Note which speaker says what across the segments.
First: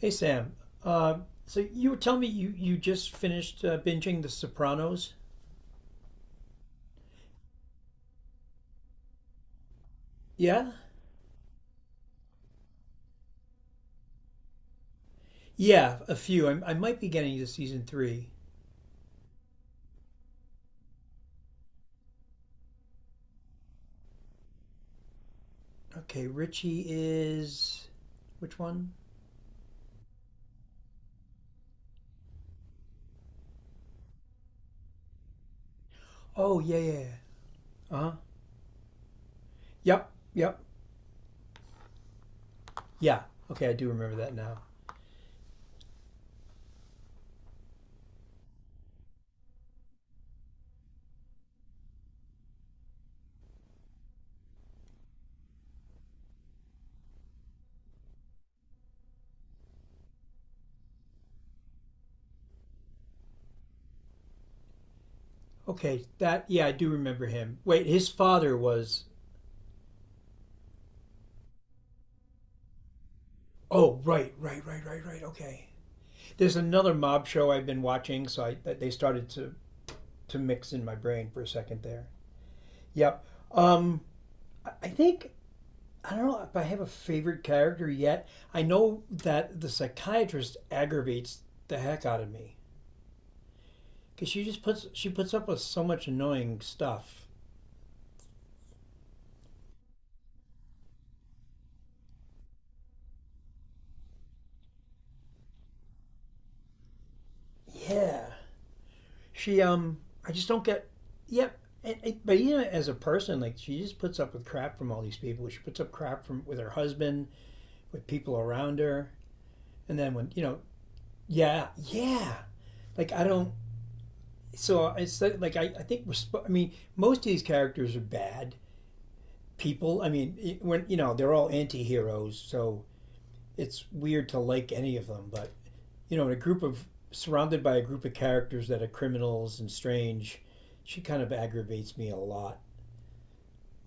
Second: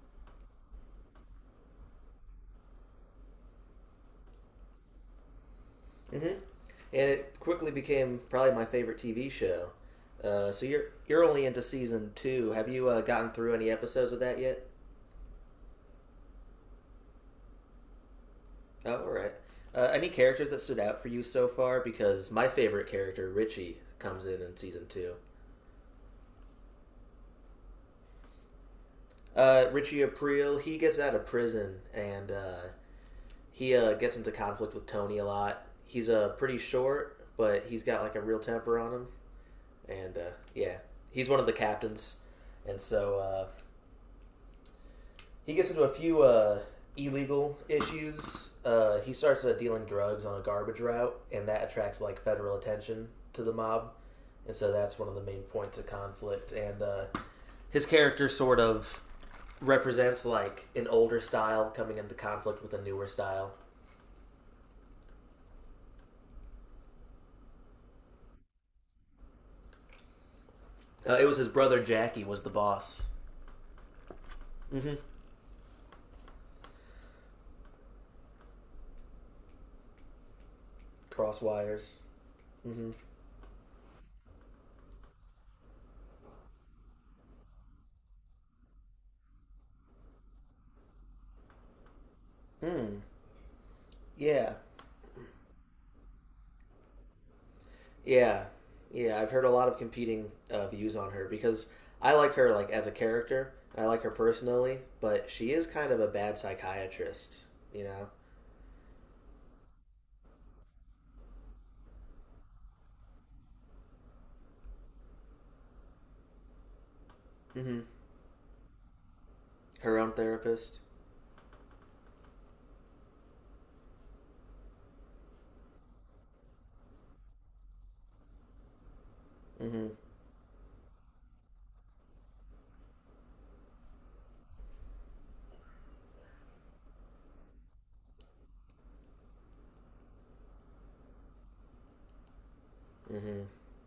Speaker 1: Hey, Sam. Uh, so you were telling me you just finished binging The Sopranos?
Speaker 2: And it quickly became probably my favorite TV show. So
Speaker 1: Yeah?
Speaker 2: you're only into season two. Have you gotten through any episodes of that yet?
Speaker 1: Yeah, a few. I might be getting to season three.
Speaker 2: Oh, all right. Any characters that stood out for you so far? Because my favorite character, Richie, comes in season two.
Speaker 1: Okay, Richie is. Which one?
Speaker 2: Richie Aprile, he gets out of prison and he gets into conflict with Tony a lot. He's pretty
Speaker 1: Oh, yeah, yeah, yeah.
Speaker 2: short, but he's got
Speaker 1: Uh-huh.
Speaker 2: like a real temper on him.
Speaker 1: Yep,
Speaker 2: And
Speaker 1: yep.
Speaker 2: yeah, he's one of the captains. And so
Speaker 1: Yeah. Okay, I do remember that now.
Speaker 2: he gets into a few illegal issues. He starts dealing drugs on a garbage route, and that attracts like federal attention to the mob, and so that's one of the main points of conflict. And his character sort of represents like an older style coming into conflict with a newer style.
Speaker 1: Okay, that. Yeah, I do remember him. Wait, his father was.
Speaker 2: It was his brother Jackie was the boss.
Speaker 1: Oh, right, right, right,
Speaker 2: Mm-hmm.
Speaker 1: right, right. Okay. There's another mob show I've been watching, so I, that they started to mix in my brain for
Speaker 2: Cross
Speaker 1: a second
Speaker 2: wires.
Speaker 1: there.
Speaker 2: Mm-hmm.
Speaker 1: Yep. Um, think I don't know if I have a favorite character yet. I know that the psychiatrist aggravates the heck out of me
Speaker 2: Hmm.
Speaker 1: because she
Speaker 2: Yeah.
Speaker 1: just puts she puts up with so much annoying stuff.
Speaker 2: Yeah, yeah. I've heard a lot of competing views on her because I like her like as a character. I like her personally, but she is kind of a bad psychiatrist. You know,
Speaker 1: Yeah, she I just don't get. Yep, yeah, and but even as a person, like she just puts up with crap from all these people. She puts up crap from with her husband,
Speaker 2: mm-hmm.
Speaker 1: with people around her,
Speaker 2: Her
Speaker 1: and
Speaker 2: own
Speaker 1: then when,
Speaker 2: therapist.
Speaker 1: yeah, yeah. Like I don't. So it's like, I think we're. I mean, most of these characters are bad
Speaker 2: Mm-hmm.
Speaker 1: people. I mean, when you know they're all anti-heroes, so it's weird to like any of them. But you know, in a group of surrounded by a group of characters that are criminals and strange, she kind of aggravates me a lot.
Speaker 2: Mm-hmm.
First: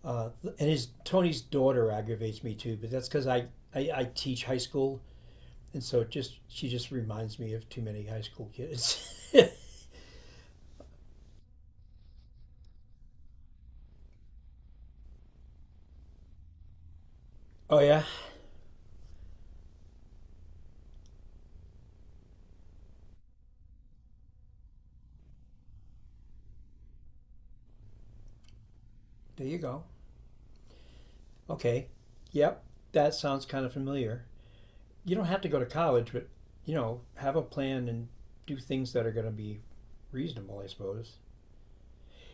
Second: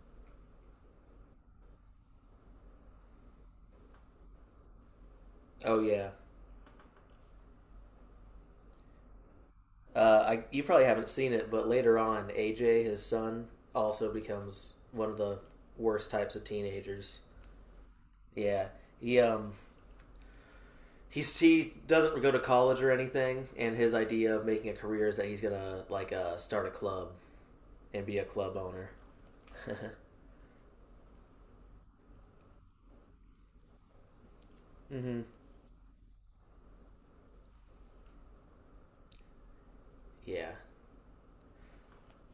Speaker 1: Uh, and his Tony's daughter aggravates me too, but that's because I, I teach high school,
Speaker 2: Oh
Speaker 1: and so it
Speaker 2: yeah.
Speaker 1: just she just reminds me of too many high school kids.
Speaker 2: You probably haven't seen it, but later on, AJ, his son, also becomes one of the worst types of teenagers.
Speaker 1: Oh yeah,
Speaker 2: Yeah, he he doesn't go to college or anything, and his idea of making a career is that he's gonna like start a club and be a club owner.
Speaker 1: there you go. Okay, yep, that sounds kind of familiar. You
Speaker 2: Mm-hmm.
Speaker 1: don't have to go to college, but you know, have a plan and do things that are going to be
Speaker 2: Yeah.
Speaker 1: reasonable, I suppose.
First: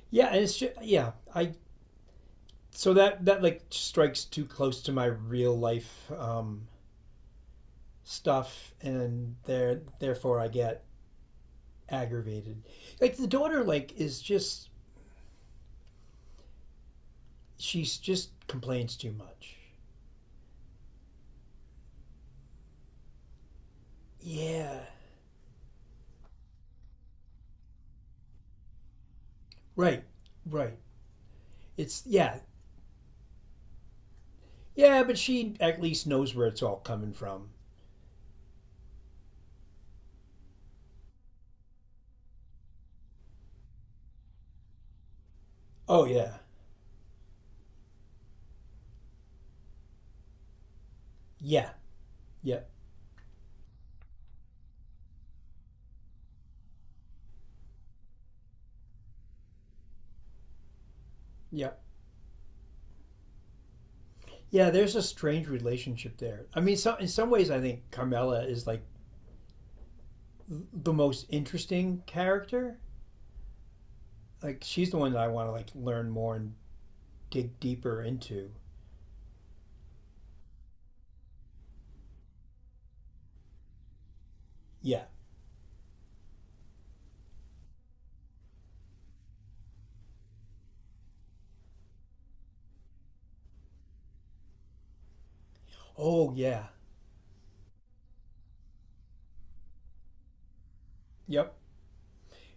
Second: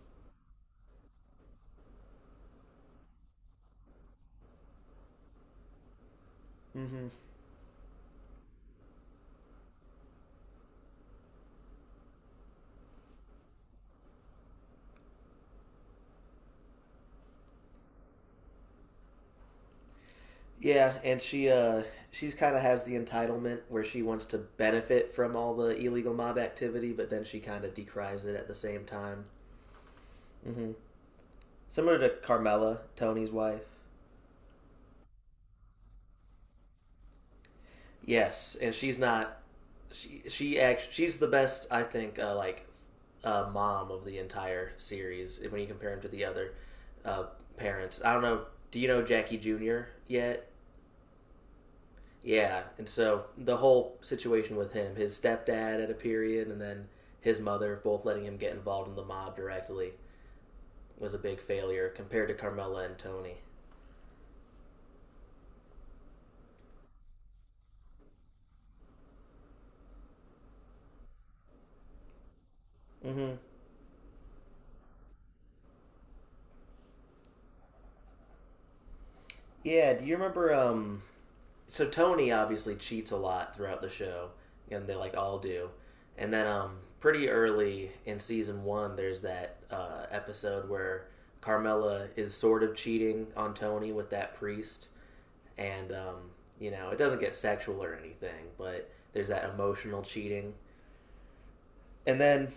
Speaker 1: Yeah, and it's just, yeah, I so that like strikes too close to my real life
Speaker 2: Mm-hmm.
Speaker 1: stuff, and therefore I get aggravated. Like the daughter, like is just she's just complains too much.
Speaker 2: Yeah, and she she's kind of has the entitlement where she wants to
Speaker 1: Yeah,
Speaker 2: benefit from all the illegal mob activity, but then she kind of decries it at the same time.
Speaker 1: right,
Speaker 2: Mm-hmm.
Speaker 1: right.
Speaker 2: Similar
Speaker 1: It's
Speaker 2: to
Speaker 1: yeah,
Speaker 2: Carmela, Tony's wife.
Speaker 1: yeah, but she at least knows where it's all coming from.
Speaker 2: Yes, and she's not she's the best I think like mom of the entire series when you compare him
Speaker 1: Oh
Speaker 2: to the
Speaker 1: yeah,
Speaker 2: other uh, parents. I don't know. Do you know Jackie Jr. yet?
Speaker 1: yeah, yeah,
Speaker 2: Yeah, and so the whole situation with him, his stepdad at a period, and then his mother, both letting him get involved in the mob directly, was a big
Speaker 1: yeah.
Speaker 2: failure compared to Carmela and Tony.
Speaker 1: Yeah, there's a strange relationship there. I mean, so in some ways, I think Carmela is like the most interesting character.
Speaker 2: Mm-hmm.
Speaker 1: Like she's the one that I want to like learn more and dig deeper into.
Speaker 2: Yeah, do you remember? So Tony obviously cheats a lot throughout the show, and they
Speaker 1: Yeah.
Speaker 2: like all do. And then pretty early in season one, there's that episode where Carmela is sort of cheating on Tony with that priest and
Speaker 1: Oh yeah.
Speaker 2: you know it doesn't get sexual or anything, but there's that emotional cheating.
Speaker 1: Yep.
Speaker 2: And then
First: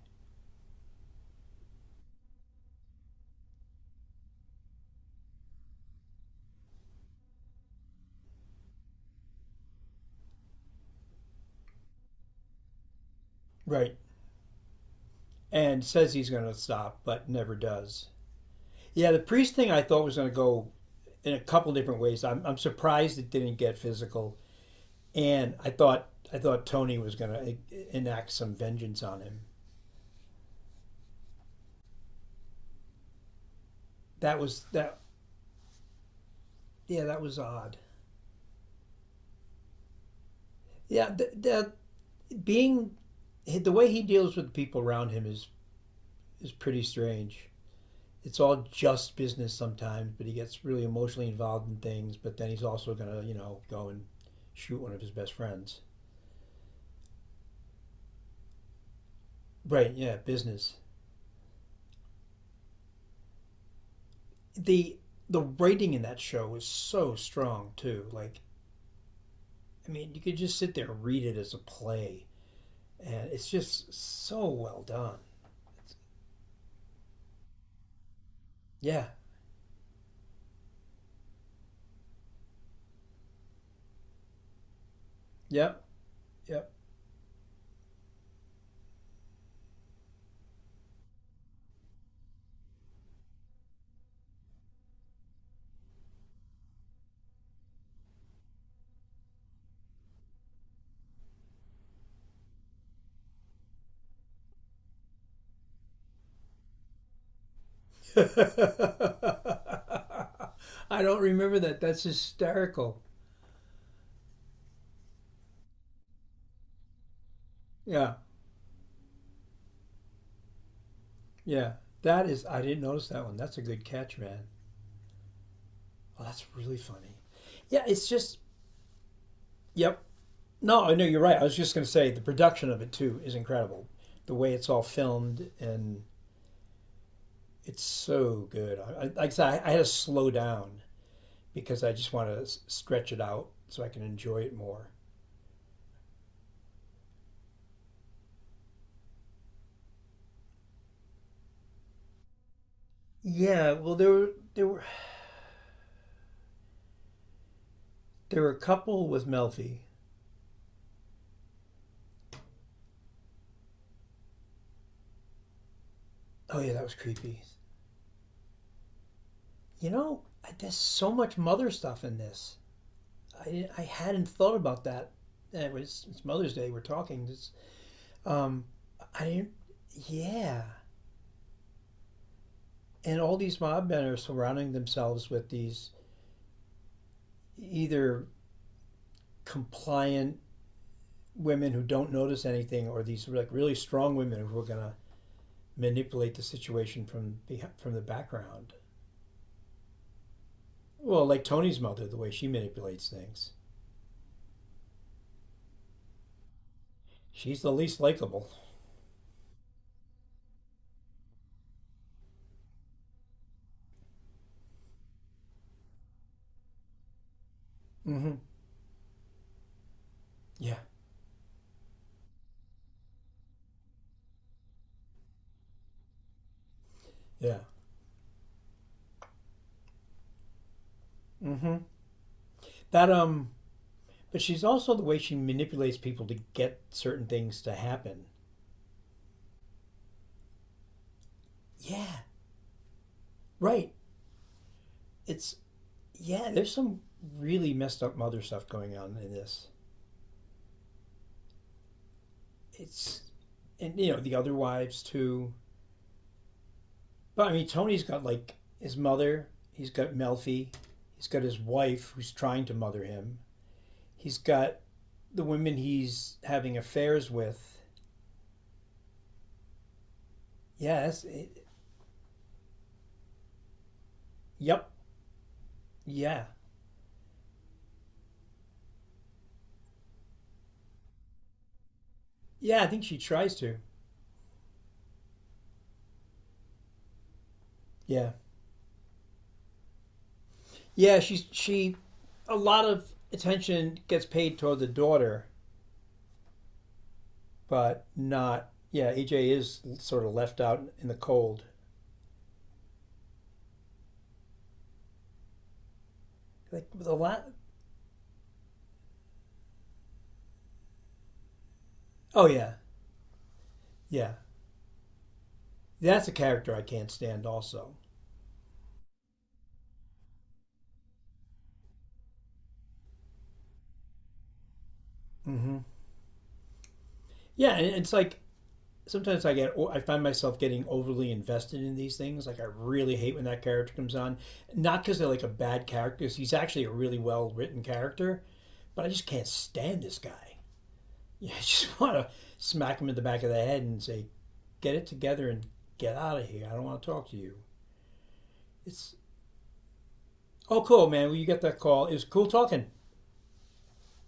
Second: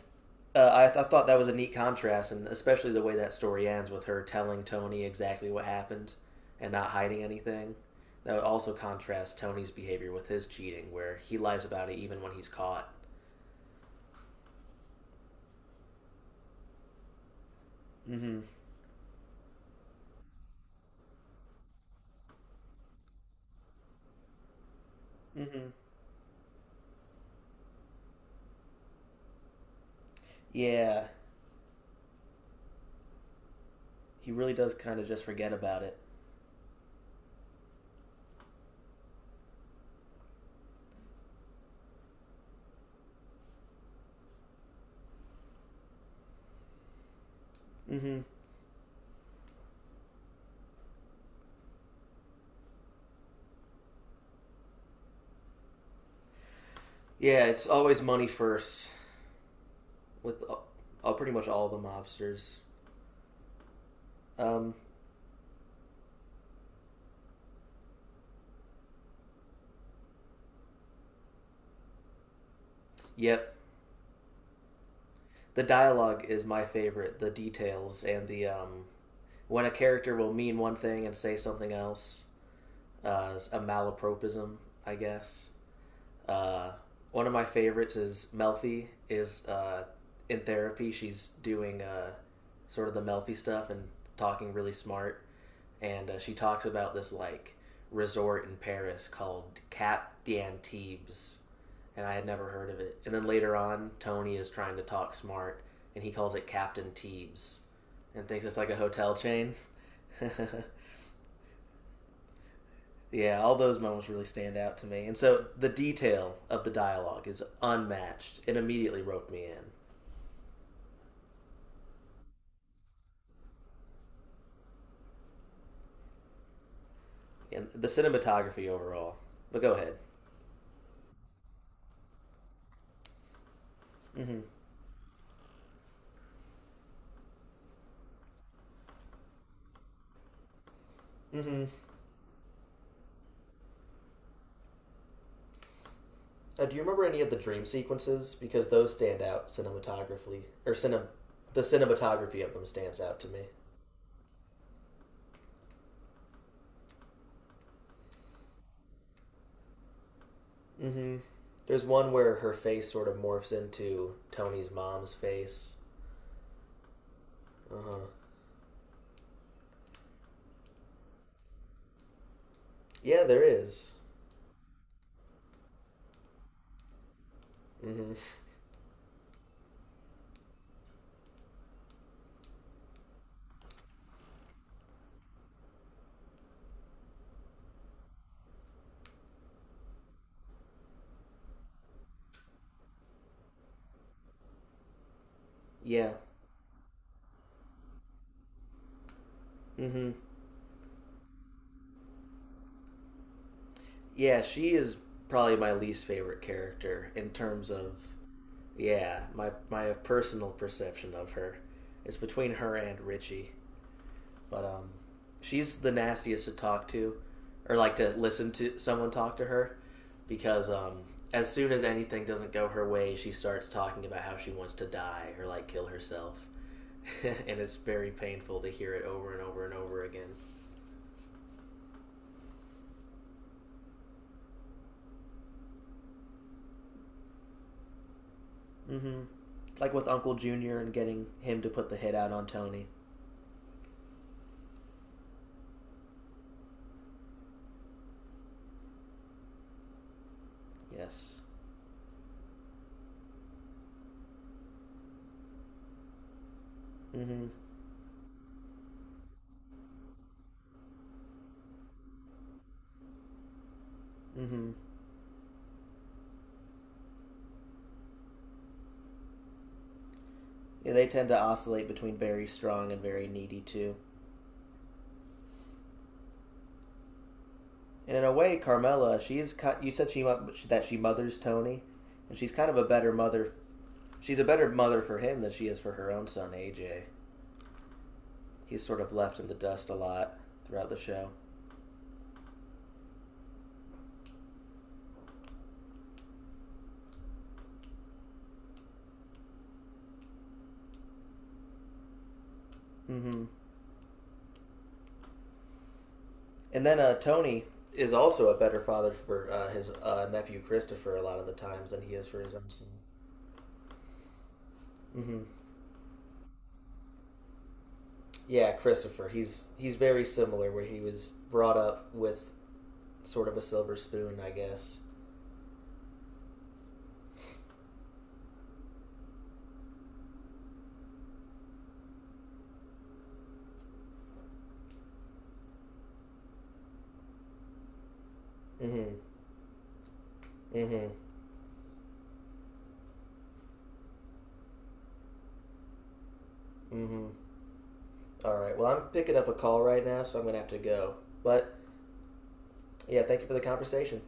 Speaker 2: I thought that was a neat contrast, and especially the way that story ends with her telling Tony exactly what happened and not hiding anything. That would also contrast Tony's behavior with his cheating, where he lies about it even when he's caught.
Speaker 1: Right. And says he's going to stop, but never does.
Speaker 2: Mm-hmm.
Speaker 1: Yeah, the priest thing I thought was going to go in a couple different ways. I'm surprised it didn't get physical, and
Speaker 2: Mm-hmm.
Speaker 1: I thought Tony was going to enact some vengeance on him.
Speaker 2: Yeah, he
Speaker 1: That
Speaker 2: really
Speaker 1: was
Speaker 2: does
Speaker 1: that.
Speaker 2: kind of just forget about it.
Speaker 1: Yeah, that was odd. Yeah, that being the way he deals with people around him is pretty strange.
Speaker 2: Mm-hmm.
Speaker 1: It's all just business sometimes, but he gets really emotionally involved in things. But then he's also gonna, you know, go and shoot one of his best friends.
Speaker 2: Yeah, it's always money first
Speaker 1: Right? Yeah,
Speaker 2: with
Speaker 1: business.
Speaker 2: pretty much all the mobsters. Um,
Speaker 1: The the writing in that show was so strong too. Like, I mean, you could just sit there and read it as a play, and it's
Speaker 2: yep,
Speaker 1: just so well done.
Speaker 2: the
Speaker 1: It's,
Speaker 2: dialogue is my favorite. The details and the
Speaker 1: yeah.
Speaker 2: when a character will mean one thing and say something else. A malapropism, I guess.
Speaker 1: Yep. Yep.
Speaker 2: Uh, one of my favorites is Melfi is in therapy. She's doing sort of the Melfi stuff and talking really smart. And she talks about this like resort in Paris called Cap d'Antibes, and I had never heard of it. And then later on, Tony is trying to talk smart, and he calls it Captain Teebs and thinks it's like a hotel chain.
Speaker 1: I don't remember that. That's hysterical.
Speaker 2: Yeah, all those moments really stand out to me. And so the detail of the dialogue is
Speaker 1: Yeah,
Speaker 2: unmatched. It immediately roped me in.
Speaker 1: yeah. That is, I didn't notice that one. That's a good catch, man. Oh, that's really funny.
Speaker 2: And
Speaker 1: Yeah,
Speaker 2: the
Speaker 1: it's just,
Speaker 2: cinematography overall. But go ahead.
Speaker 1: yep. No, I know you're right. I was just going to say the production of it too is incredible. The
Speaker 2: Mm-hmm.
Speaker 1: way it's all filmed and it's so good. Like I said, I had to slow down
Speaker 2: Mm-hmm.
Speaker 1: because I just want to stretch it out so I can enjoy it more.
Speaker 2: Do you remember any of the dream sequences? Because those stand out cinematographically, the cinematography of them stands out to me.
Speaker 1: Yeah, well, there were a couple with Melfi.
Speaker 2: Hmm. There's one where her face sort of morphs into Tony's mom's face.
Speaker 1: Oh yeah, that was creepy.
Speaker 2: Uh huh.
Speaker 1: You know, there's so much mother stuff in this.
Speaker 2: Yeah, there
Speaker 1: I
Speaker 2: is.
Speaker 1: hadn't thought about that. And it's Mother's Day. We're talking. Just,
Speaker 2: Mm-hmm.
Speaker 1: um, I didn't. Yeah, and all these mob men are surrounding themselves with these either compliant women who don't notice anything, or these like really strong women who are gonna
Speaker 2: Yeah.
Speaker 1: manipulate the situation from the background.
Speaker 2: Mm-hmm.
Speaker 1: Well, like Tony's mother, the way she manipulates things.
Speaker 2: Yeah, she is probably my least favorite character in
Speaker 1: She's
Speaker 2: terms
Speaker 1: the
Speaker 2: of
Speaker 1: least likable.
Speaker 2: yeah my personal perception of her. It's between her and Richie. But she's the nastiest to talk to, or like to
Speaker 1: Mm-hmm.
Speaker 2: listen to someone talk to her, because
Speaker 1: Yeah.
Speaker 2: as soon as anything doesn't go her way, she starts talking about how she wants to die or like kill herself,
Speaker 1: Yeah.
Speaker 2: and it's very painful to hear it over and over and over again.
Speaker 1: Mm-hmm. That But she's also the way she manipulates people to get certain things to happen.
Speaker 2: Mm-hmm. Like with Uncle Junior and getting him to put the hit
Speaker 1: Yeah.
Speaker 2: out on Tony.
Speaker 1: Right. It's yeah, there's some really messed up mother stuff going on in this.
Speaker 2: Yes.
Speaker 1: It's and you know, the other wives too.
Speaker 2: Mm-hmm.
Speaker 1: But I mean Tony's got like his mother, he's got Melfi, he's got his wife who's trying to mother him. He's
Speaker 2: Mm-hmm.
Speaker 1: got the women he's having affairs with.
Speaker 2: Yeah, they
Speaker 1: Yes.
Speaker 2: tend to
Speaker 1: It,
Speaker 2: oscillate between very strong and very needy too.
Speaker 1: yep. Yeah.
Speaker 2: And in a way, Carmela, she is. You said she That she mothers Tony, and she's kind of
Speaker 1: Yeah,
Speaker 2: a
Speaker 1: I think
Speaker 2: better
Speaker 1: she
Speaker 2: mother.
Speaker 1: tries to.
Speaker 2: She's a better mother for him than she is for her own son AJ.
Speaker 1: Yeah.
Speaker 2: He's sort of left in the dust a lot throughout the
Speaker 1: Yeah,
Speaker 2: show.
Speaker 1: she's she a lot of attention gets paid toward the daughter, but not yeah. EJ is sort of left out in the cold.
Speaker 2: Hmm. And
Speaker 1: Like
Speaker 2: then
Speaker 1: the lot.
Speaker 2: Tony is also a better father for his nephew Christopher a lot of the times than he is for
Speaker 1: Oh
Speaker 2: his own
Speaker 1: yeah,
Speaker 2: son.
Speaker 1: yeah.
Speaker 2: Hmm.
Speaker 1: That's a character I can't stand. Also,
Speaker 2: Yeah, Christopher. He's very similar where he was brought up with sort of a silver spoon, I guess.
Speaker 1: mm-hmm. Yeah, and it's like sometimes I get I find myself getting overly invested in these things. Like I really hate when that character comes on, not because they're like a bad character. 'Cause he's actually a really well written character, but I
Speaker 2: Mm-hmm.
Speaker 1: just can't stand this guy.
Speaker 2: Mm-hmm.
Speaker 1: Yeah, I just want to smack him in the back of the head and say, get it together and get out of here. I don't want to talk
Speaker 2: Mm-hmm.
Speaker 1: to you.
Speaker 2: All right. Well, I'm
Speaker 1: It's
Speaker 2: picking up a call right now, so I'm going to have to
Speaker 1: oh cool,
Speaker 2: go.
Speaker 1: man. Well, you get
Speaker 2: But
Speaker 1: that call. It was cool talking.
Speaker 2: yeah, thank you for the conversation.